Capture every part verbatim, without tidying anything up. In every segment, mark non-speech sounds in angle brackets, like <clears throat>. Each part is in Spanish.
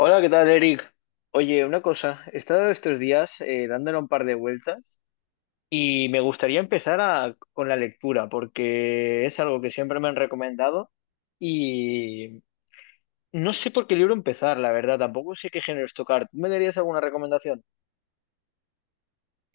Hola, ¿qué tal, Eric? Oye, una cosa, he estado estos días eh, dándole un par de vueltas y me gustaría empezar a- con la lectura porque es algo que siempre me han recomendado y no sé por qué libro empezar, la verdad, tampoco sé qué géneros tocar. ¿Tú me darías alguna recomendación?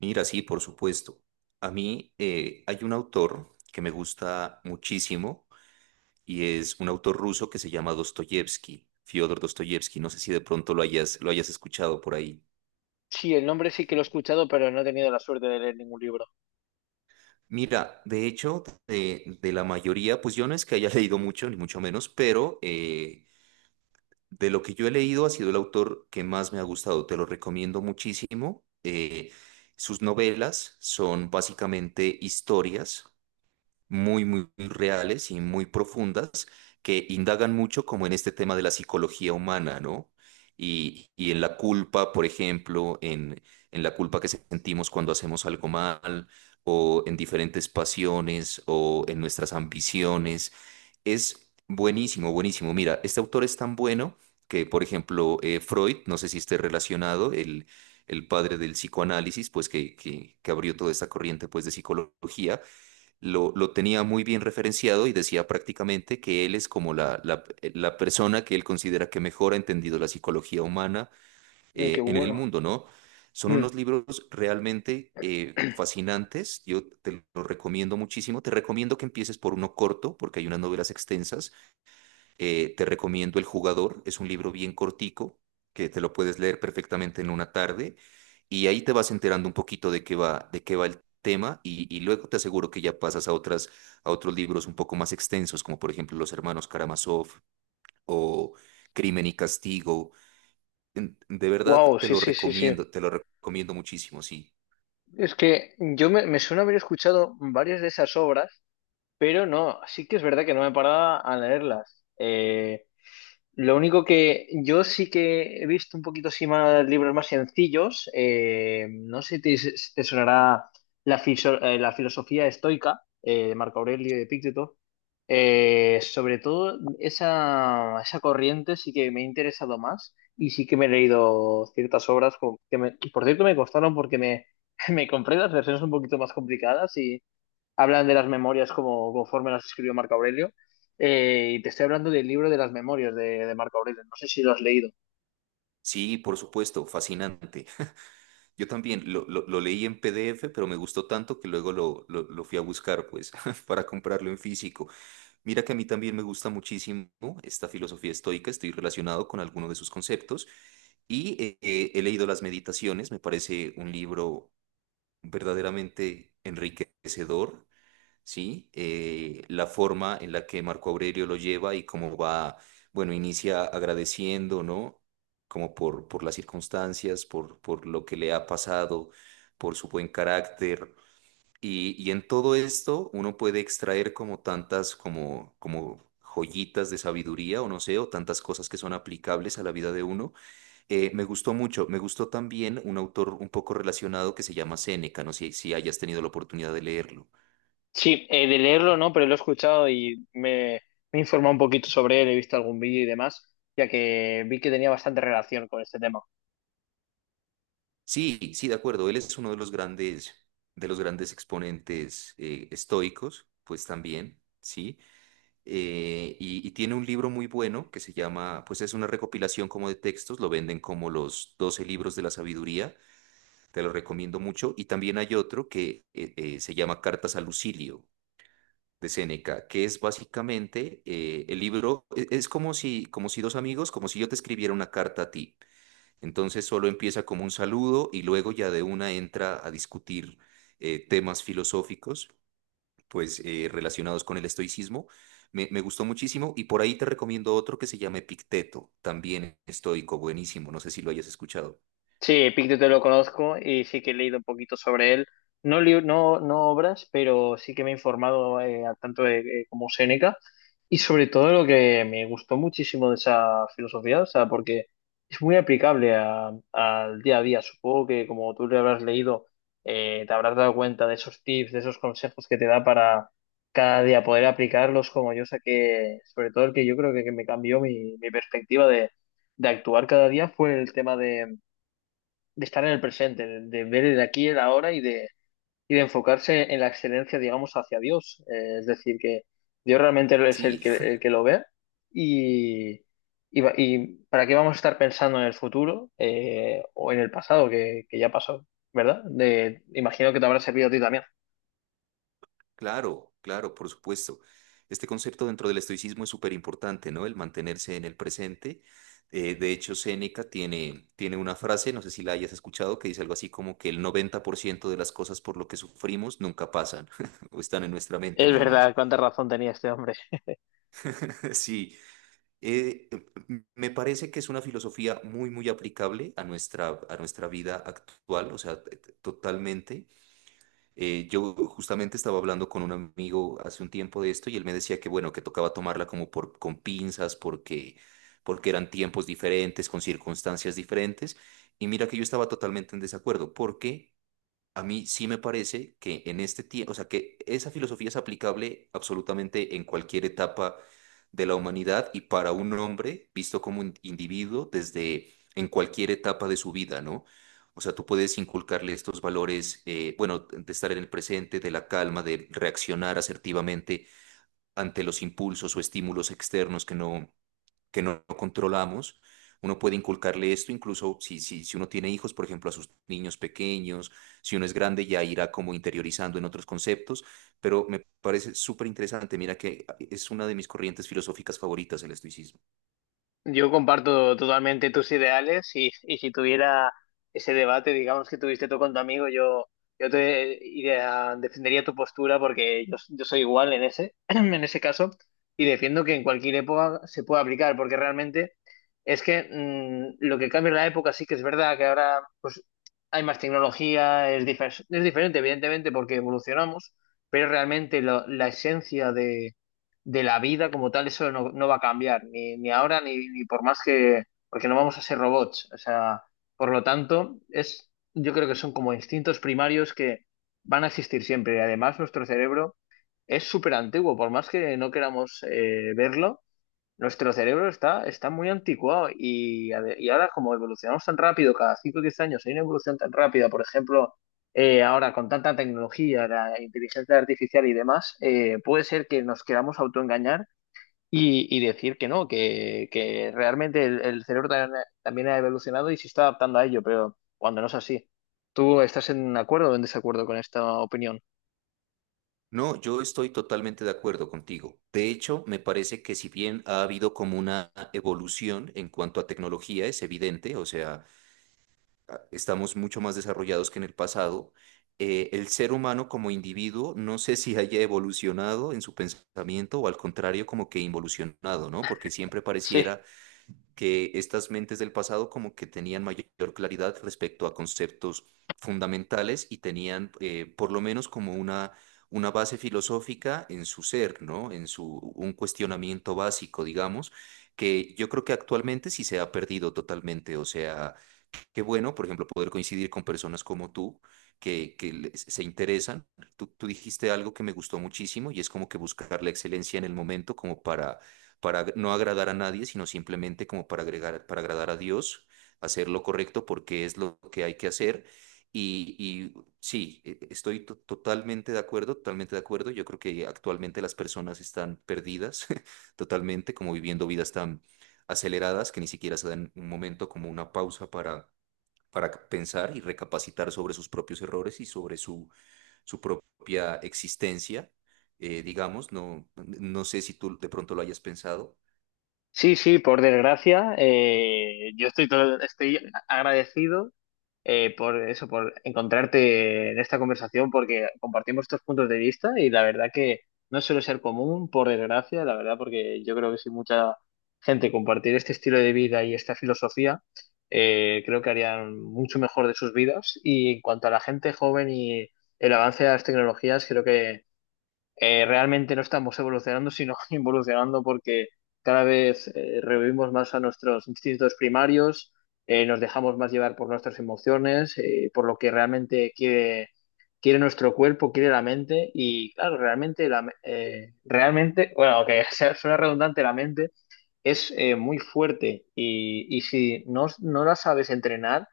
Mira, sí, por supuesto. A mí eh, hay un autor que me gusta muchísimo y es un autor ruso que se llama Dostoyevsky, Fyodor Dostoyevsky. No sé si de pronto lo hayas, lo hayas escuchado por ahí. Sí, el nombre sí que lo he escuchado, pero no he tenido la suerte de leer ningún libro. Mira, de hecho, de, de la mayoría, pues yo no es que haya <laughs> leído mucho, ni mucho menos, pero eh, de lo que yo he leído ha sido el autor que más me ha gustado. Te lo recomiendo muchísimo. Eh, sus novelas son básicamente historias muy, muy reales y muy profundas que indagan mucho como en este tema de la psicología humana, ¿no? Y, y en la culpa, por ejemplo, en, en la culpa que sentimos cuando hacemos algo mal, o en diferentes pasiones, o en nuestras ambiciones. Es buenísimo, buenísimo. Mira, este autor es tan bueno que, por ejemplo, eh, Freud, no sé si esté relacionado, el, el padre del psicoanálisis, pues que, que, que abrió toda esta corriente pues, de psicología lo, lo tenía muy bien referenciado y decía prácticamente que él es como la, la- eh, la persona que él considera que mejor ha entendido la psicología humana Mm, qué eh, en el bueno. mundo, ¿no? Son unos libros realmente eh, fascinantes. Yo te los recomiendo muchísimo, te recomiendo que empieces por uno corto, porque hay unas novelas extensas. Eh, te recomiendo El Jugador, es un libro bien cortico que te lo puedes leer perfectamente en una tarde y ahí te vas enterando un poquito de qué va, de qué va el tema y, y luego te aseguro que ya pasas a otras, a otros libros un poco más extensos, como por ejemplo Los Hermanos Karamazov o Crimen y Castigo. En- De verdad Wow, <clears throat> te sí, lo sí, sí, sí. recomiendo, te lo recomiendo muchísimo, sí. Es que yo me, me suena haber escuchado varias de esas obras. Pero no, sí que es verdad que no me paraba a leerlas. Eh, lo único que yo sí que he visto un poquito así más libros más sencillos. Eh, no sé si te, si te sonará la, fiso- eh, la filosofía estoica eh, de Marco Aurelio y de Epicteto. Eh, sobre todo esa, esa corriente sí que me ha interesado más y sí que me he leído ciertas obras como- que, me- que por cierto, me costaron porque me, <laughs> me compré las versiones un poquito más complicadas, hablan de las memorias como conforme las escribió Marco Aurelio. Eh, y te estoy hablando del libro de las memorias de, de Marco Aurelio. No sé si lo has leído. Sí, por supuesto, fascinante. Yo también lo, lo, lo leí en P D F, pero me gustó tanto que luego lo, lo, lo fui a buscar, pues, <laughs> para comprarlo en físico. Mira que a mí también me gusta muchísimo esta filosofía estoica, estoy relacionado con alguno de sus conceptos y eh, eh, he leído Las Meditaciones, me parece un libro verdaderamente enriquecedor, ¿sí? Eh, la forma en la que Marco Aurelio lo lleva y cómo va, bueno, inicia agradeciendo, ¿no? Como por, por las circunstancias, por, por lo que le ha pasado, por su buen carácter. Y, y en todo esto uno puede extraer como tantas, como, como joyitas de sabiduría o no sé, o tantas cosas que son aplicables a la vida de uno. Eh, me gustó mucho, me gustó también un autor un poco relacionado que se llama Séneca, no sé si hayas tenido la oportunidad de leerlo. Sí, eh, de leerlo no, pero lo he escuchado y me, me he informado un poquito sobre él, he visto algún vídeo y demás, ya que vi que tenía bastante relación con este tema. Sí, sí, de acuerdo. Él es uno de los grandes, de los grandes exponentes eh, estoicos, pues también, sí. Eh, y, y tiene un libro muy bueno que se llama, pues es una recopilación como de textos, lo venden como los doce libros de la sabiduría, te lo recomiendo mucho. Y también hay otro que eh, eh, se llama Cartas a Lucilio de Séneca, que es básicamente eh, el libro, e- es como si, como si dos amigos, como si yo te escribiera una carta a ti. Entonces solo empieza como un saludo y luego ya de una entra a discutir eh, temas filosóficos, pues eh, relacionados con el estoicismo. Me, me gustó muchísimo y por ahí te recomiendo otro que se llama Epicteto, también estoico, buenísimo, no sé si lo hayas escuchado. Sí, Epicteto lo conozco y sí que he leído un poquito sobre él. No, li- no, no obras, pero sí que me he informado eh, a tanto de, eh, como Séneca. Y sobre todo lo que me gustó muchísimo de esa filosofía, o sea, porque es muy aplicable a- al día a día. Supongo que como tú le habrás leído, eh, te habrás dado cuenta de esos tips, de esos consejos que te da para cada día poder aplicarlos como yo saqué, sobre todo el que yo creo que, que me cambió mi, mi perspectiva de, de actuar cada día fue el tema de estar en el presente, de, ver el aquí y el ahora y de, y de enfocarse en la excelencia, digamos, hacia Dios. Eh, es decir, que Dios realmente es el Sí, que, el que lo ve y, y, va- y para qué vamos a estar pensando en el futuro eh, o en el pasado que, que ya pasó, ¿verdad? De, imagino que te habrá servido a ti también. claro, claro, por supuesto. Este concepto dentro del estoicismo es súper importante, ¿no? El mantenerse en el presente. Eh, de hecho, Séneca tiene, tiene una frase, no sé si la hayas escuchado, que dice algo así como que el noventa por ciento de las cosas por lo que sufrimos nunca pasan <laughs> o están en nuestra mente Es nada más. verdad, cuánta razón tenía este hombre. <laughs> Sí, eh, m- me parece que es una filosofía muy, muy aplicable a nuestra, a nuestra vida actual, o sea, t- t- totalmente. Eh, yo justamente estaba hablando con un amigo hace un tiempo de esto y él me decía que bueno, que tocaba tomarla como por con pinzas porque porque eran tiempos diferentes, con circunstancias diferentes. Y mira que yo estaba totalmente en desacuerdo, porque a mí sí me parece que en este tiempo, o sea, que esa filosofía es aplicable absolutamente en cualquier etapa de la humanidad y para un hombre visto como un individuo desde en cualquier etapa de su vida, ¿no? O sea, tú puedes inculcarle estos valores, eh, bueno, de estar en el presente, de la calma, de reaccionar asertivamente ante los impulsos o estímulos externos que no que no controlamos. Uno puede inculcarle esto, incluso si, si, si uno tiene hijos, por ejemplo, a sus niños pequeños, si uno es grande ya irá como interiorizando en otros conceptos, pero me parece súper interesante. Mira que es una de mis corrientes filosóficas favoritas el estoicismo. Yo comparto totalmente tus ideales y, y si tuviera ese debate, digamos que tuviste tú con tu amigo, yo, yo te iría- defendería tu postura porque yo, yo soy igual en ese, <clears throat> en ese caso y defiendo que en cualquier época se puede aplicar porque realmente es que mm, lo que cambia en la época sí que es verdad que ahora pues, hay más tecnología, es, difer- es diferente evidentemente porque evolucionamos, pero realmente lo- la esencia de la vida como tal, eso no, no va a cambiar, ni, ni ahora ni, ni por más que, porque no vamos a ser robots. O sea, por lo tanto, es, yo creo que son como instintos primarios que van a existir siempre. Y además, nuestro cerebro es súper antiguo, por más que no queramos eh, verlo, nuestro cerebro está, está muy anticuado. Y, a ver, y ahora, como evolucionamos tan rápido, cada cinco o diez años hay una evolución tan rápida, por ejemplo, eh, ahora con tanta tecnología, la inteligencia artificial y demás, eh, puede ser que nos queramos autoengañar y, y decir que no, que, que realmente el, el cerebro ta- también ha evolucionado y se está adaptando a ello, pero cuando no es así. ¿Tú estás en acuerdo o en desacuerdo con esta opinión? No, yo estoy totalmente de acuerdo contigo. De hecho, me parece que si bien ha habido como una evolución en cuanto a tecnología, es evidente, o sea, estamos mucho más desarrollados que en el pasado. Eh, el ser humano como individuo, no sé si haya evolucionado en su pensamiento o al contrario, como que involucionado, ¿no? Porque siempre Sí, pareciera que estas mentes del pasado como que tenían mayor claridad respecto a conceptos fundamentales y tenían eh, por lo menos como una, una base filosófica en su ser, ¿no? En su, un cuestionamiento básico, digamos, que yo creo que actualmente sí se ha perdido totalmente, o sea. Qué bueno, por ejemplo, poder coincidir con personas como tú que, que les- se interesan. Tú, tú dijiste algo que me gustó muchísimo y es como que buscar la excelencia en el momento como para, para ag- no agradar a nadie, sino simplemente como para agregar, para agradar a Dios, hacer lo correcto porque es lo que hay que hacer. Y, y sí, e- estoy to- totalmente de acuerdo, totalmente de acuerdo. Yo creo que actualmente las personas están perdidas <laughs> totalmente, como viviendo vidas tan aceleradas que ni siquiera se dan un momento como una pausa para para pensar y recapacitar sobre sus propios errores y sobre su, su propia existencia, eh, digamos, no, no sé si tú de pronto lo hayas pensado. sí, sí, por desgracia, eh, yo estoy, todo- estoy agradecido eh, por eso, por encontrarte en esta conversación, porque compartimos estos puntos de vista y la verdad que no suele ser común, por desgracia, la verdad, porque yo creo que si mucha gente compartir este estilo de vida y esta filosofía, eh, creo que harían mucho mejor de sus vidas. Y en cuanto a la gente joven y el avance de las tecnologías, creo que eh, realmente no estamos evolucionando, sino <laughs> involucionando porque cada vez eh, revivimos más a nuestros instintos primarios, eh, nos dejamos más llevar por nuestras emociones, eh, por lo que realmente quiere, quiere nuestro cuerpo, quiere la mente y claro, realmente, la, me- eh, realmente, bueno, aunque <laughs> sea, suena redundante, la mente es eh, muy fuerte y, y si no, no la sabes entrenar,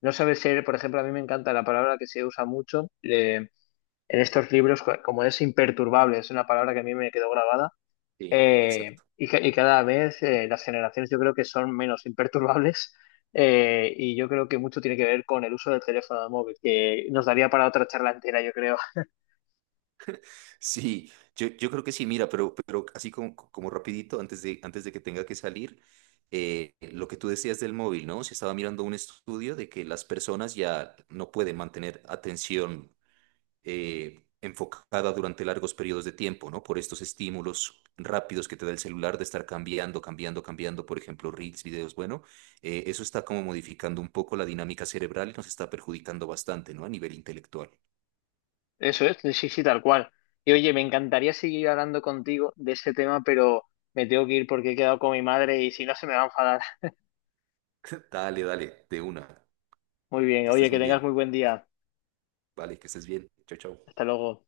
no sabes ser, por ejemplo, a mí me encanta la palabra que se usa mucho. Eh, en estos libros, co- como es imperturbable, es una palabra que a mí me quedó grabada, Sí, eh, exacto. y, ca- y cada vez eh, las generaciones yo creo que son menos imperturbables, eh, y yo creo que mucho tiene que ver con el uso del teléfono móvil, que nos daría para otra charla entera, yo creo. <laughs> Sí, yo, yo creo que sí, mira, pero, pero así como, como rapidito, antes de, antes de que tenga que salir, eh, lo que tú decías del móvil, ¿no? Se estaba mirando un estudio de que las personas ya no pueden mantener atención eh, enfocada durante largos periodos de tiempo, ¿no? Por estos estímulos rápidos que te da el celular de estar cambiando, cambiando, cambiando, por ejemplo, reels, videos, bueno, eh, eso está como modificando un poco la dinámica cerebral y nos está perjudicando bastante, ¿no? A nivel intelectual. Eso es, sí, sí, tal cual. Y oye, me encantaría seguir hablando contigo de este tema, pero me tengo que ir porque he quedado con mi madre y si no se me va a enfadar. <laughs> <laughs> Dale, dale, de una. Muy bien, Que oye, estés que muy tengas muy bien. buen día. Vale, que estés bien. Chao, Hasta chao. luego.